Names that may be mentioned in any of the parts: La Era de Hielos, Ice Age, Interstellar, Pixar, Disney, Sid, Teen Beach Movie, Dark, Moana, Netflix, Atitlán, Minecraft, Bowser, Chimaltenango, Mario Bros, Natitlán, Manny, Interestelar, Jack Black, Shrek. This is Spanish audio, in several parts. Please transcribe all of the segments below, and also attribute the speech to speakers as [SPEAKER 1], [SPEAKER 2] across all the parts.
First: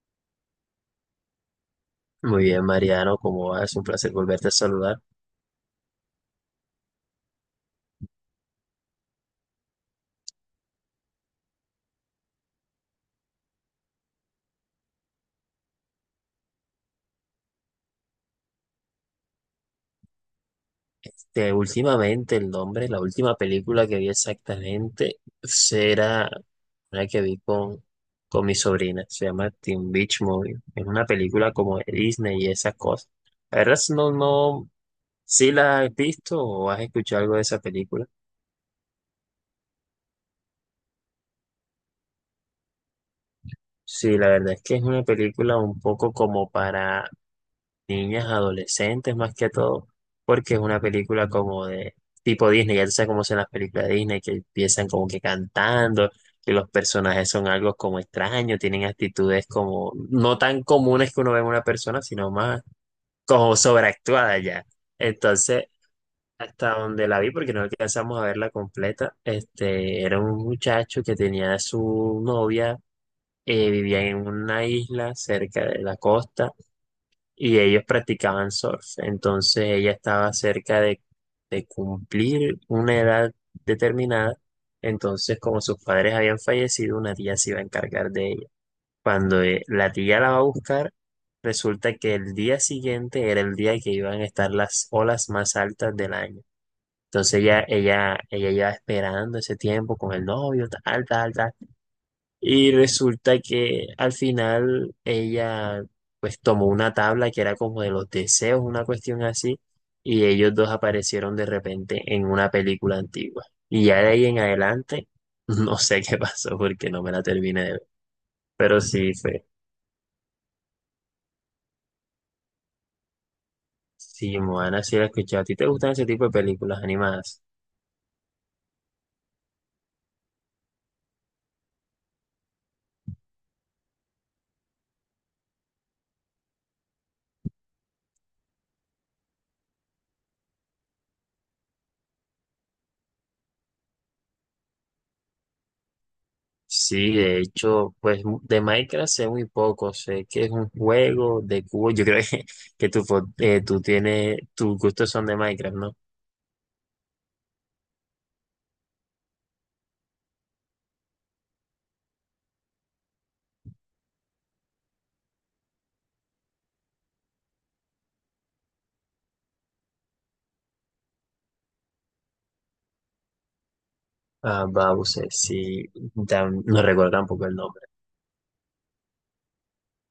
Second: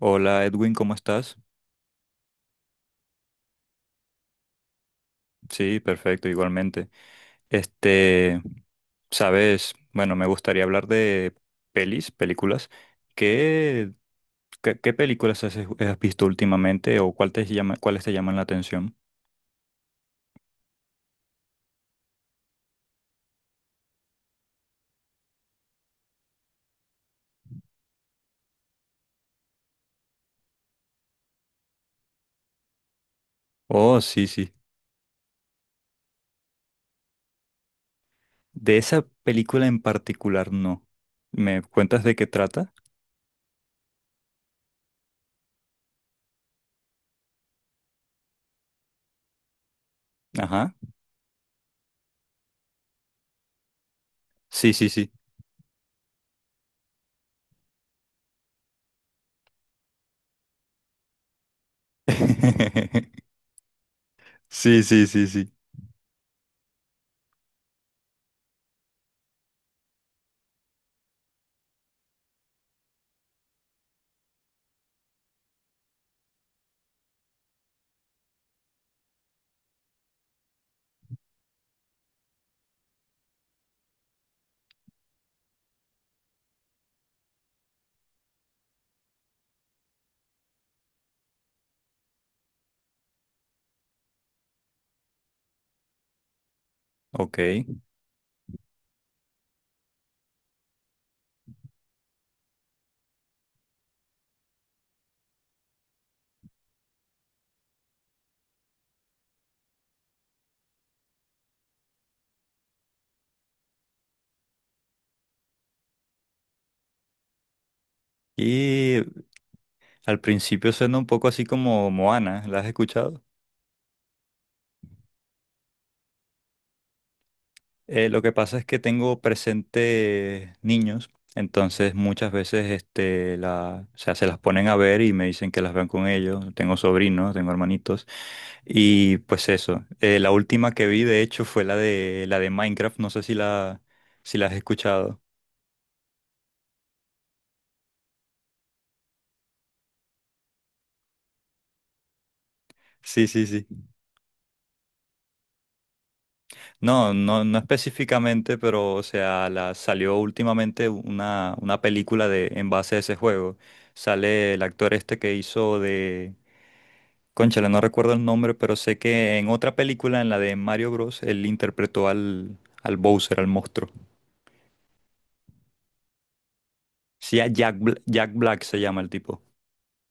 [SPEAKER 1] Hola Edwin, ¿cómo estás?
[SPEAKER 2] Muy bien, Mariano, ¿cómo vas? Un placer volverte a saludar.
[SPEAKER 1] Sí, perfecto, igualmente. Este, sabes, bueno, me gustaría hablar de pelis, películas. ¿Qué, qué películas has visto últimamente o cuál te llama, ¿cuáles te llaman la atención?
[SPEAKER 2] Últimamente el nombre, la última película que vi exactamente será una que vi con mi sobrina. Se llama Teen Beach Movie. Es una película como de Disney y esas cosas. La verdad es
[SPEAKER 1] Oh,
[SPEAKER 2] no,
[SPEAKER 1] sí, sí.
[SPEAKER 2] no, si la has visto o has escuchado algo de esa película.
[SPEAKER 1] De esa película en particular, no. ¿Me cuentas de qué trata?
[SPEAKER 2] Sí, la verdad es que es una película un poco como para niñas, adolescentes más que todo, porque es
[SPEAKER 1] Ajá.
[SPEAKER 2] una película como de tipo Disney, ya tú sabes cómo son las películas de Disney, que
[SPEAKER 1] Sí,
[SPEAKER 2] empiezan
[SPEAKER 1] sí,
[SPEAKER 2] como
[SPEAKER 1] sí.
[SPEAKER 2] que cantando, que los personajes son algo como extraños, tienen actitudes como no tan comunes que uno ve en una persona, sino más como sobreactuada ya.
[SPEAKER 1] Sí, sí, sí, sí.
[SPEAKER 2] Entonces, hasta donde la vi, porque no alcanzamos a verla completa, este, era un muchacho que tenía a su novia, vivía en una isla cerca de la costa y ellos practicaban surf. Entonces ella estaba cerca de cumplir una edad determinada. Entonces, como sus padres habían fallecido, una tía se iba a encargar de ella. Cuando la tía la va a buscar, resulta que el día siguiente era el día que iban a estar las olas más altas del año.
[SPEAKER 1] Ok.
[SPEAKER 2] Entonces ella lleva esperando ese tiempo con el novio, tal, tal, tal. Y resulta que al final ella pues tomó una tabla que era como de los deseos, una cuestión así, y ellos dos aparecieron de repente en una película antigua. Y ya de ahí en adelante, no sé qué pasó porque no me la terminé de ver. Pero
[SPEAKER 1] Y
[SPEAKER 2] sí fue.
[SPEAKER 1] al principio suena un poco así como Moana, ¿la has escuchado?
[SPEAKER 2] Sí, Moana, sí la he escuchado. ¿A ti te gustan ese tipo de películas animadas?
[SPEAKER 1] Lo que pasa es que tengo presente niños, entonces muchas veces o sea, se las ponen a ver y me dicen que las vean con ellos. Tengo sobrinos, tengo hermanitos. Y pues eso. La última que vi, de hecho, fue la de Minecraft. No sé si si la has escuchado.
[SPEAKER 2] Sí, de hecho, pues de Minecraft sé muy poco. Sé que es un juego de cubo. Yo creo que tú,
[SPEAKER 1] Sí, sí, sí.
[SPEAKER 2] tú tienes, tus gustos son de Minecraft, ¿no?
[SPEAKER 1] No, no, no específicamente, pero o sea, salió últimamente una película de, en base a ese juego. Sale el actor este que hizo de Cónchale, no recuerdo el nombre, pero sé que en otra película, en la de Mario Bros, él interpretó al Bowser, al monstruo.
[SPEAKER 2] Ah, Bowser, sí, ya no recuerdo
[SPEAKER 1] Sí, a
[SPEAKER 2] tampoco el nombre.
[SPEAKER 1] Jack Black se llama el tipo.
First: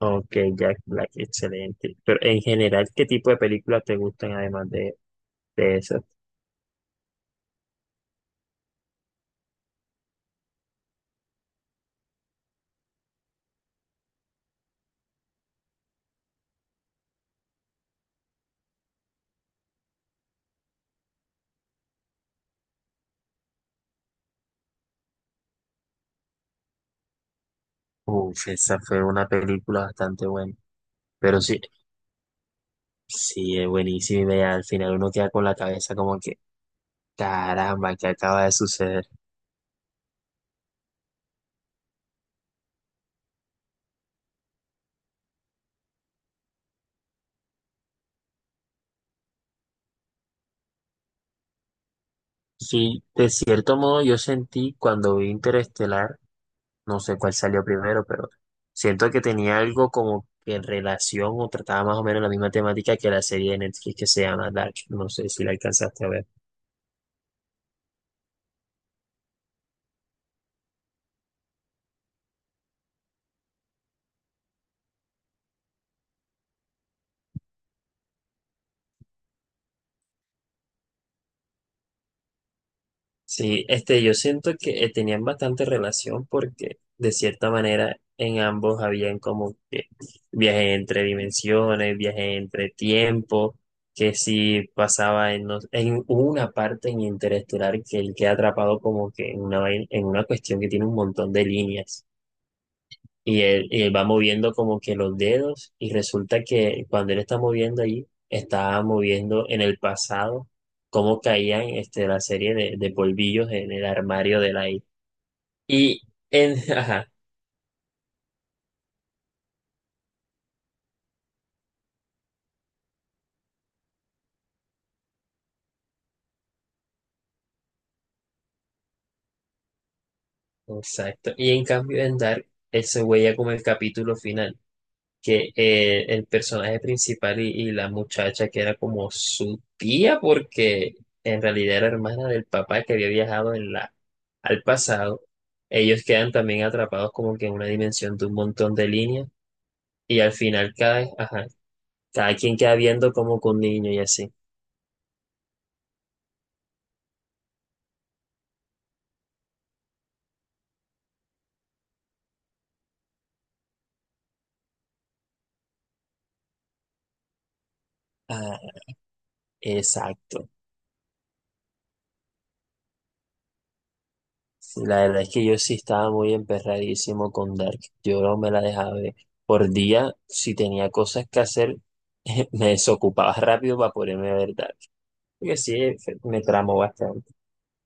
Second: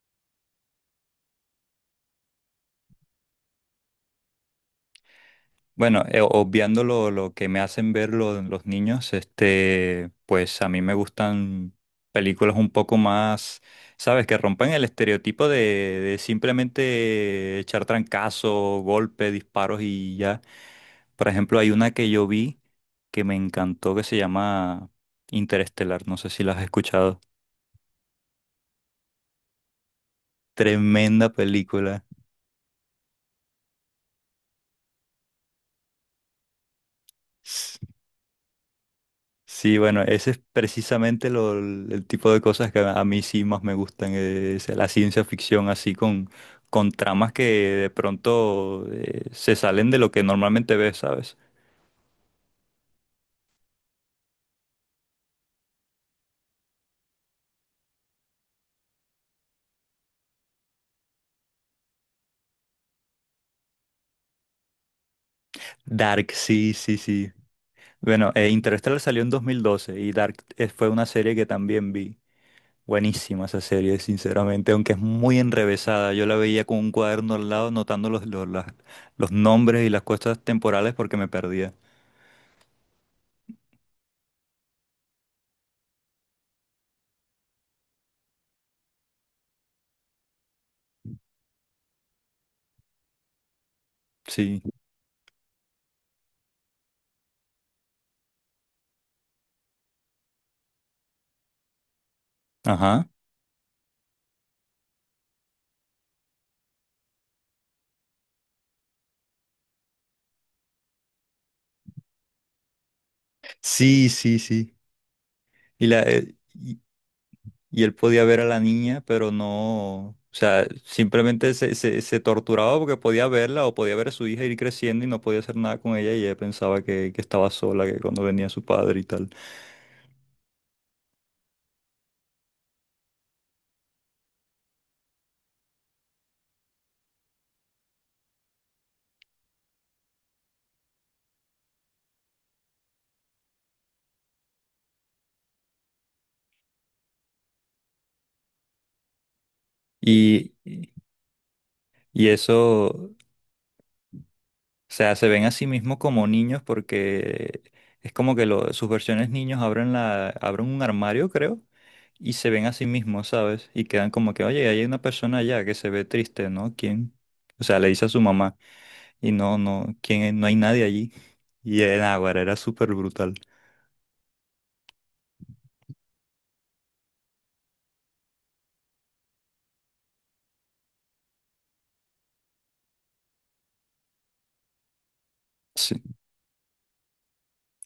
[SPEAKER 2] Ok, Jack Black, excelente. Pero en general, ¿qué tipo de películas te gustan además de esa?
[SPEAKER 1] Bueno, obviando lo que me hacen ver los niños, pues a mí me gustan películas un poco más, ¿sabes? Que rompan el estereotipo de simplemente echar trancazo, golpe, disparos y ya. Por ejemplo, hay una que yo vi que me encantó que se llama Interestelar, no sé si la has escuchado.
[SPEAKER 2] Uf, esa fue una película bastante buena.
[SPEAKER 1] Tremenda
[SPEAKER 2] Pero sí,
[SPEAKER 1] película.
[SPEAKER 2] sí, es buenísima y vea, al final uno queda con la cabeza como que, caramba, ¿qué acaba de suceder?
[SPEAKER 1] Sí, bueno, ese es precisamente el tipo de cosas que a mí sí más me gustan, es la ciencia ficción así con tramas que de pronto se salen de lo que normalmente ves, ¿sabes?
[SPEAKER 2] Sí, de cierto modo yo sentí cuando vi Interestelar. No sé cuál salió primero, pero siento que tenía algo como que en relación o trataba más o menos la misma temática que la serie de Netflix que se llama Dark. No sé si la alcanzaste a ver.
[SPEAKER 1] Dark, sí, sí, sí. Bueno, Interstellar salió en 2012 y Dark fue una serie que también vi. Buenísima esa serie, sinceramente, aunque es muy enrevesada. Yo la veía con un cuaderno al lado, notando los nombres y las cosas temporales porque me perdía.
[SPEAKER 2] Sí, este, yo siento que tenían bastante relación porque de cierta manera en ambos habían como que viaje entre dimensiones, viaje entre tiempo, que
[SPEAKER 1] Sí,
[SPEAKER 2] si pasaba en, no- en hubo una parte en Interestelar que él queda atrapado como que en una, en una cuestión que tiene un montón de líneas.
[SPEAKER 1] ajá.
[SPEAKER 2] Y él va moviendo como que los dedos y resulta que cuando él está moviendo ahí, está moviendo en el pasado cómo caían este, la serie de polvillos en el
[SPEAKER 1] Sí, sí,
[SPEAKER 2] armario de la
[SPEAKER 1] sí.
[SPEAKER 2] I.
[SPEAKER 1] Y,
[SPEAKER 2] Y
[SPEAKER 1] la, eh,
[SPEAKER 2] en,
[SPEAKER 1] y,
[SPEAKER 2] ajá,
[SPEAKER 1] y él podía ver a la niña, pero no, o sea, simplemente se torturaba porque podía verla o podía ver a su hija ir creciendo y no podía hacer nada con ella y ella pensaba que estaba sola, que cuando venía su padre y tal.
[SPEAKER 2] exacto. Y en cambio en Dark, él se huella como el capítulo final, que el personaje principal y la muchacha que era como su tía, porque en realidad era hermana del papá que había viajado en la, al pasado, ellos quedan también atrapados como que en una dimensión de un montón de líneas y al
[SPEAKER 1] Y,
[SPEAKER 2] final
[SPEAKER 1] y
[SPEAKER 2] cada, ajá, cada quien queda
[SPEAKER 1] eso,
[SPEAKER 2] viendo
[SPEAKER 1] o
[SPEAKER 2] como con un niño y así.
[SPEAKER 1] sea, se ven a sí mismos como niños porque es como que sus versiones niños abren, abren un armario, creo. Y se ven a sí mismos, ¿sabes? Y quedan como que, oye, hay una persona allá que se ve triste, ¿no? ¿Quién? O sea, le dice a su mamá.
[SPEAKER 2] Ah,
[SPEAKER 1] Y no, no, ¿quién? No
[SPEAKER 2] exacto.
[SPEAKER 1] hay nadie allí. Y el Águara era súper brutal.
[SPEAKER 2] Sí, la verdad es que yo sí estaba muy emperradísimo con Dark. Yo no me la dejaba ver. Por día, si tenía cosas que hacer, me desocupaba rápido para ponerme a ver Dark. Porque sí,
[SPEAKER 1] Sí.
[SPEAKER 2] me tramó bastante.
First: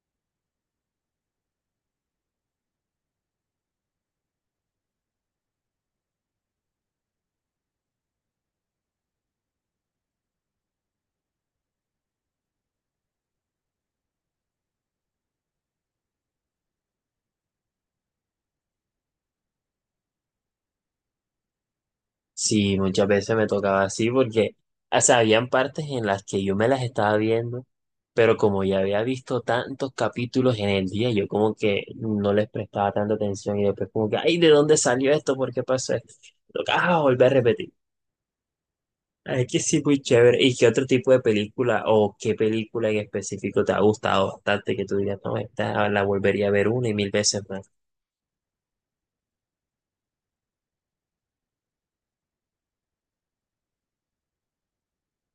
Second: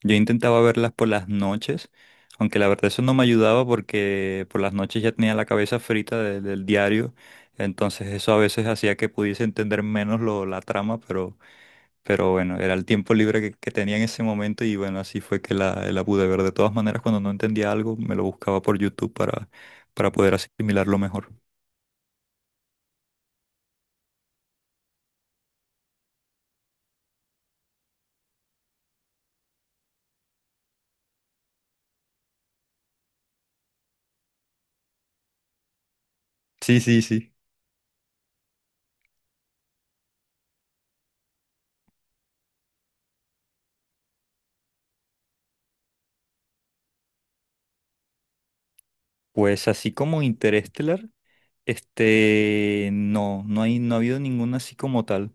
[SPEAKER 1] Yo intentaba verlas por las noches, aunque la verdad eso no me ayudaba porque por las noches ya tenía la cabeza frita del diario, entonces eso a veces hacía que pudiese entender menos la trama, pero bueno, era el tiempo libre que tenía en ese momento y bueno, así fue que la pude ver. De todas maneras, cuando no entendía algo, me lo buscaba por YouTube para poder asimilarlo mejor.
[SPEAKER 2] Sí, muchas veces me tocaba así porque, o sea, habían partes en las que yo me las estaba viendo, pero como ya había visto tantos capítulos en el día, yo como que no les prestaba tanta atención y después como que, ay, ¿de dónde salió esto? ¿Por qué pasó esto?
[SPEAKER 1] Sí,
[SPEAKER 2] Tocaba
[SPEAKER 1] sí,
[SPEAKER 2] volver
[SPEAKER 1] sí.
[SPEAKER 2] a repetir. Ay, que sí, muy chévere. ¿Y qué otro tipo de película o qué película en específico te ha gustado bastante que tú digas, no, esta la volvería a ver una y mil veces más?
[SPEAKER 1] Pues así como Interestelar. No, no ha habido ninguna así como tal.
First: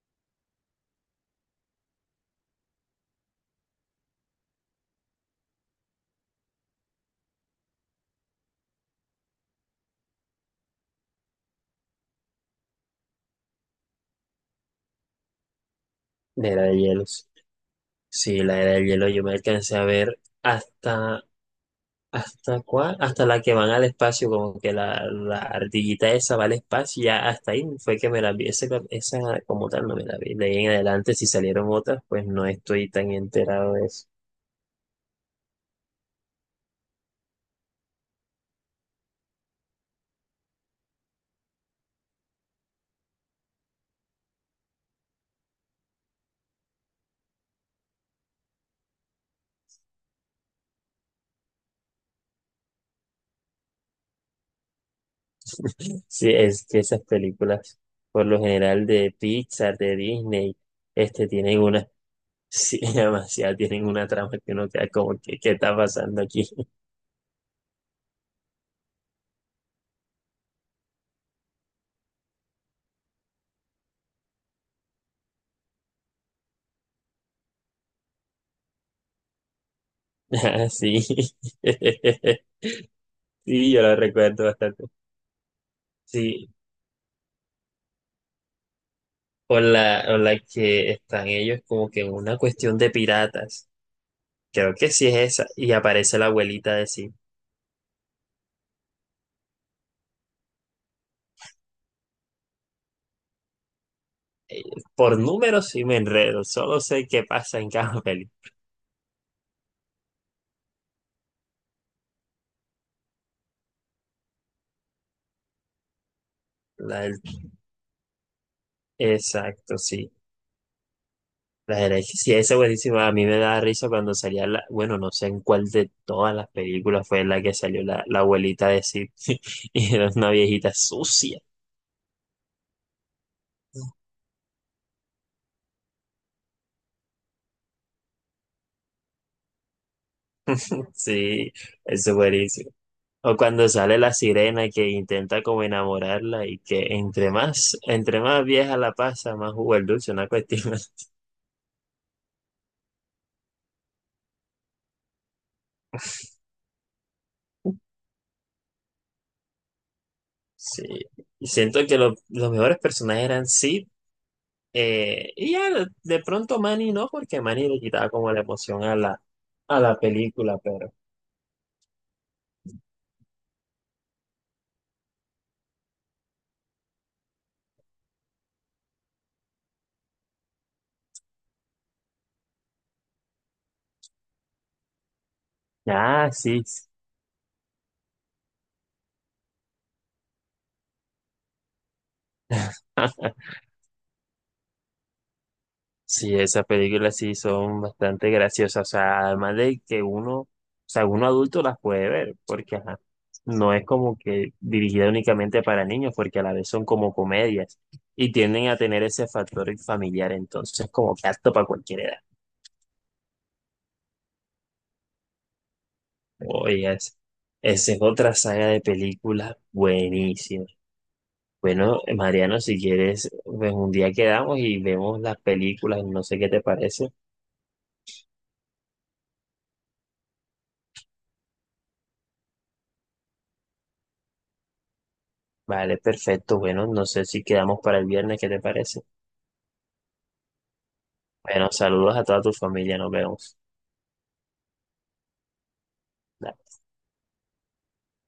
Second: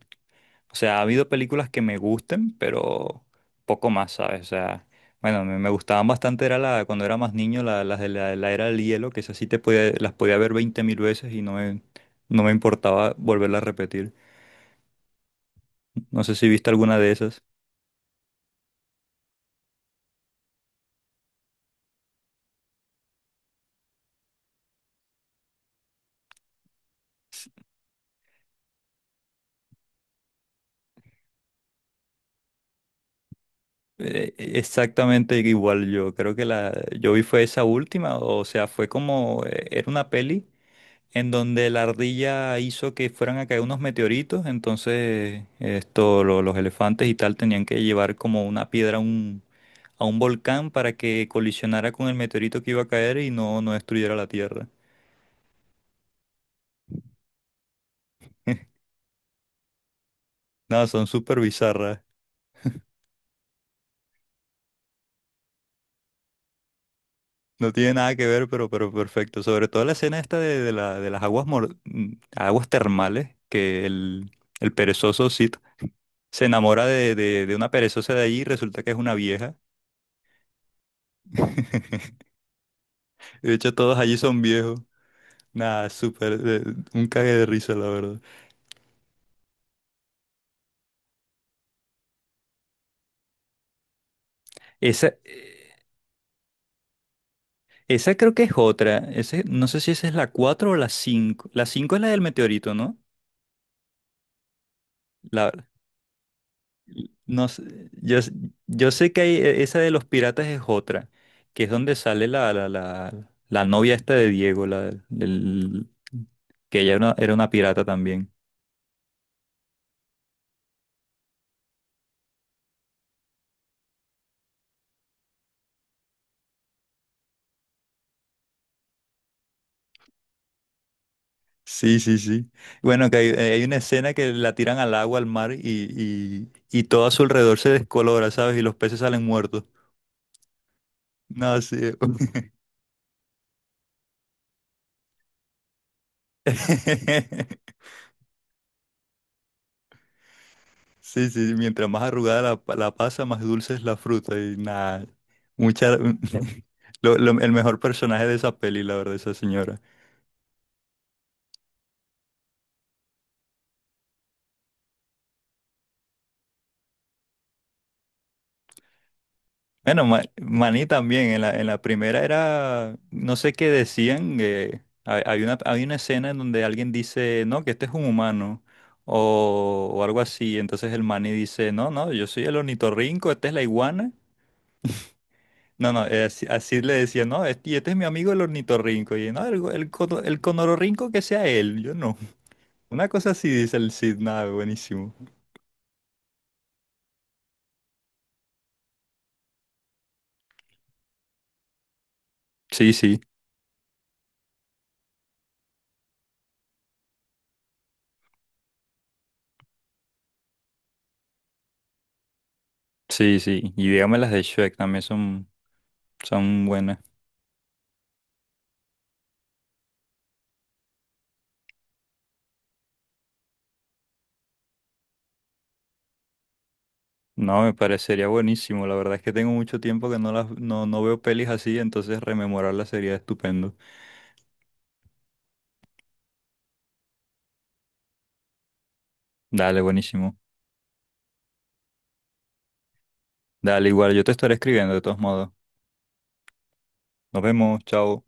[SPEAKER 1] O sea, ha habido películas que me gusten, pero poco más, ¿sabes? O sea, bueno, me gustaban bastante, era cuando era más niño, la, las de la, la era del hielo, que esas sí te podía, las podía ver 20 mil veces y no me, no me importaba volverla a repetir. No sé si
[SPEAKER 2] La Era
[SPEAKER 1] viste
[SPEAKER 2] de
[SPEAKER 1] alguna de
[SPEAKER 2] Hielos.
[SPEAKER 1] esas.
[SPEAKER 2] Sí, la Era de Hielo yo me alcancé a ver hasta, ¿hasta cuál? Hasta la que van al espacio, como que la ardillita esa va al espacio, y ya hasta ahí fue que me la vi. Esa como tal no me la vi. De ahí en adelante, si salieron otras, pues no estoy tan enterado de eso.
[SPEAKER 1] Exactamente igual yo, creo que la yo vi fue esa última, o sea, fue como, era una peli en donde la ardilla hizo que fueran a caer unos meteoritos, entonces esto, los elefantes y tal tenían que llevar como una piedra a a un volcán para que colisionara con el meteorito que iba a caer y no, no destruyera la Tierra.
[SPEAKER 2] Sí, es que esas películas, por lo general de Pixar, de Disney,
[SPEAKER 1] Nada, son
[SPEAKER 2] este,
[SPEAKER 1] súper
[SPEAKER 2] tienen una,
[SPEAKER 1] bizarras.
[SPEAKER 2] sí, demasiado, tienen una trama que uno queda como, que ¿qué está pasando aquí?
[SPEAKER 1] No tiene nada que ver, pero perfecto. Sobre todo la escena esta de las aguas termales, que el perezoso Sid se enamora de una perezosa de allí y resulta que es una vieja.
[SPEAKER 2] Ah, sí,
[SPEAKER 1] De
[SPEAKER 2] sí,
[SPEAKER 1] hecho,
[SPEAKER 2] yo la
[SPEAKER 1] todos allí son
[SPEAKER 2] recuerdo
[SPEAKER 1] viejos.
[SPEAKER 2] bastante.
[SPEAKER 1] Nada, súper,
[SPEAKER 2] Sí,
[SPEAKER 1] un cague de risa, la verdad.
[SPEAKER 2] o la que están ellos como que en una cuestión de piratas, creo que
[SPEAKER 1] Esa,
[SPEAKER 2] sí es esa,
[SPEAKER 1] eh,
[SPEAKER 2] y aparece la abuelita de sí.
[SPEAKER 1] esa creo que es otra. Ese, no sé si esa es la 4 o la cinco. La 5 es la del meteorito, ¿no?
[SPEAKER 2] Por
[SPEAKER 1] La,
[SPEAKER 2] números sí me enredo, solo sé qué
[SPEAKER 1] no
[SPEAKER 2] pasa en
[SPEAKER 1] sé,
[SPEAKER 2] cada
[SPEAKER 1] yo, s-
[SPEAKER 2] película.
[SPEAKER 1] yo sé que hay, esa de los piratas es otra, que es donde sale la novia esta de Diego, que ella era una pirata también.
[SPEAKER 2] Exacto, sí. La herencia, sí, esa es buenísima. A mí me da risa cuando salía la, bueno, no sé en cuál de todas las películas fue la que salió la abuelita de Sid y era una viejita sucia.
[SPEAKER 1] Sí, sí, sí. Bueno, que hay, hay una escena que la tiran al agua, al mar, y todo a su alrededor se descolora, ¿sabes? Y los peces salen muertos.
[SPEAKER 2] Sí,
[SPEAKER 1] No, sí.
[SPEAKER 2] eso es buenísimo. O cuando sale la sirena que intenta como enamorarla y que entre más vieja la pasa, más jugo el dulce, una cuestión así.
[SPEAKER 1] Sí, sí, mientras más arrugada la pasa, más dulce es la fruta. Y nada, mucha... el mejor personaje de esa peli, la verdad, esa señora.
[SPEAKER 2] Sí. Y siento que los mejores personajes eran Sid y ya de pronto Manny no, porque Manny le quitaba como la emoción a a la
[SPEAKER 1] Bueno,
[SPEAKER 2] película,
[SPEAKER 1] Manny
[SPEAKER 2] pero.
[SPEAKER 1] también, en en la primera era, no sé qué decían, hay, hay una escena en donde alguien dice, no, que este es un humano, o algo así. Entonces el Manny dice, no, no, yo soy el ornitorrinco, esta es la iguana. No, no,
[SPEAKER 2] Ah,
[SPEAKER 1] así,
[SPEAKER 2] sí.
[SPEAKER 1] así le decía, no, este, y este es mi amigo el ornitorrinco. Y no, el conororrinco que sea él, yo no. Una cosa así dice el Cid, nada, buenísimo.
[SPEAKER 2] Sí, esas películas sí son bastante graciosas. O sea, además de que uno, o sea, uno adulto las puede ver, porque
[SPEAKER 1] Sí,
[SPEAKER 2] ajá,
[SPEAKER 1] sí,
[SPEAKER 2] no es como que dirigida únicamente para niños, porque a la vez son como comedias y tienden a tener ese factor familiar, entonces como que apto para cualquier edad.
[SPEAKER 1] sí, sí. Y dígame las de Shrek también son
[SPEAKER 2] Oye,
[SPEAKER 1] buenas.
[SPEAKER 2] esa es otra saga de películas buenísima. Bueno, Mariano, si quieres, pues un día quedamos y vemos las películas, no sé qué te parece.
[SPEAKER 1] No, me parecería buenísimo. La verdad es que tengo mucho tiempo que no las, no, no veo pelis así, entonces rememorarlas sería estupendo.
[SPEAKER 2] Vale, perfecto. Bueno, no sé si quedamos para el viernes, ¿qué te parece?
[SPEAKER 1] Dale, buenísimo.
[SPEAKER 2] Bueno, saludos a toda tu familia, nos vemos.
[SPEAKER 1] Dale, igual, yo te estaré escribiendo de todos modos. Nos vemos, chao.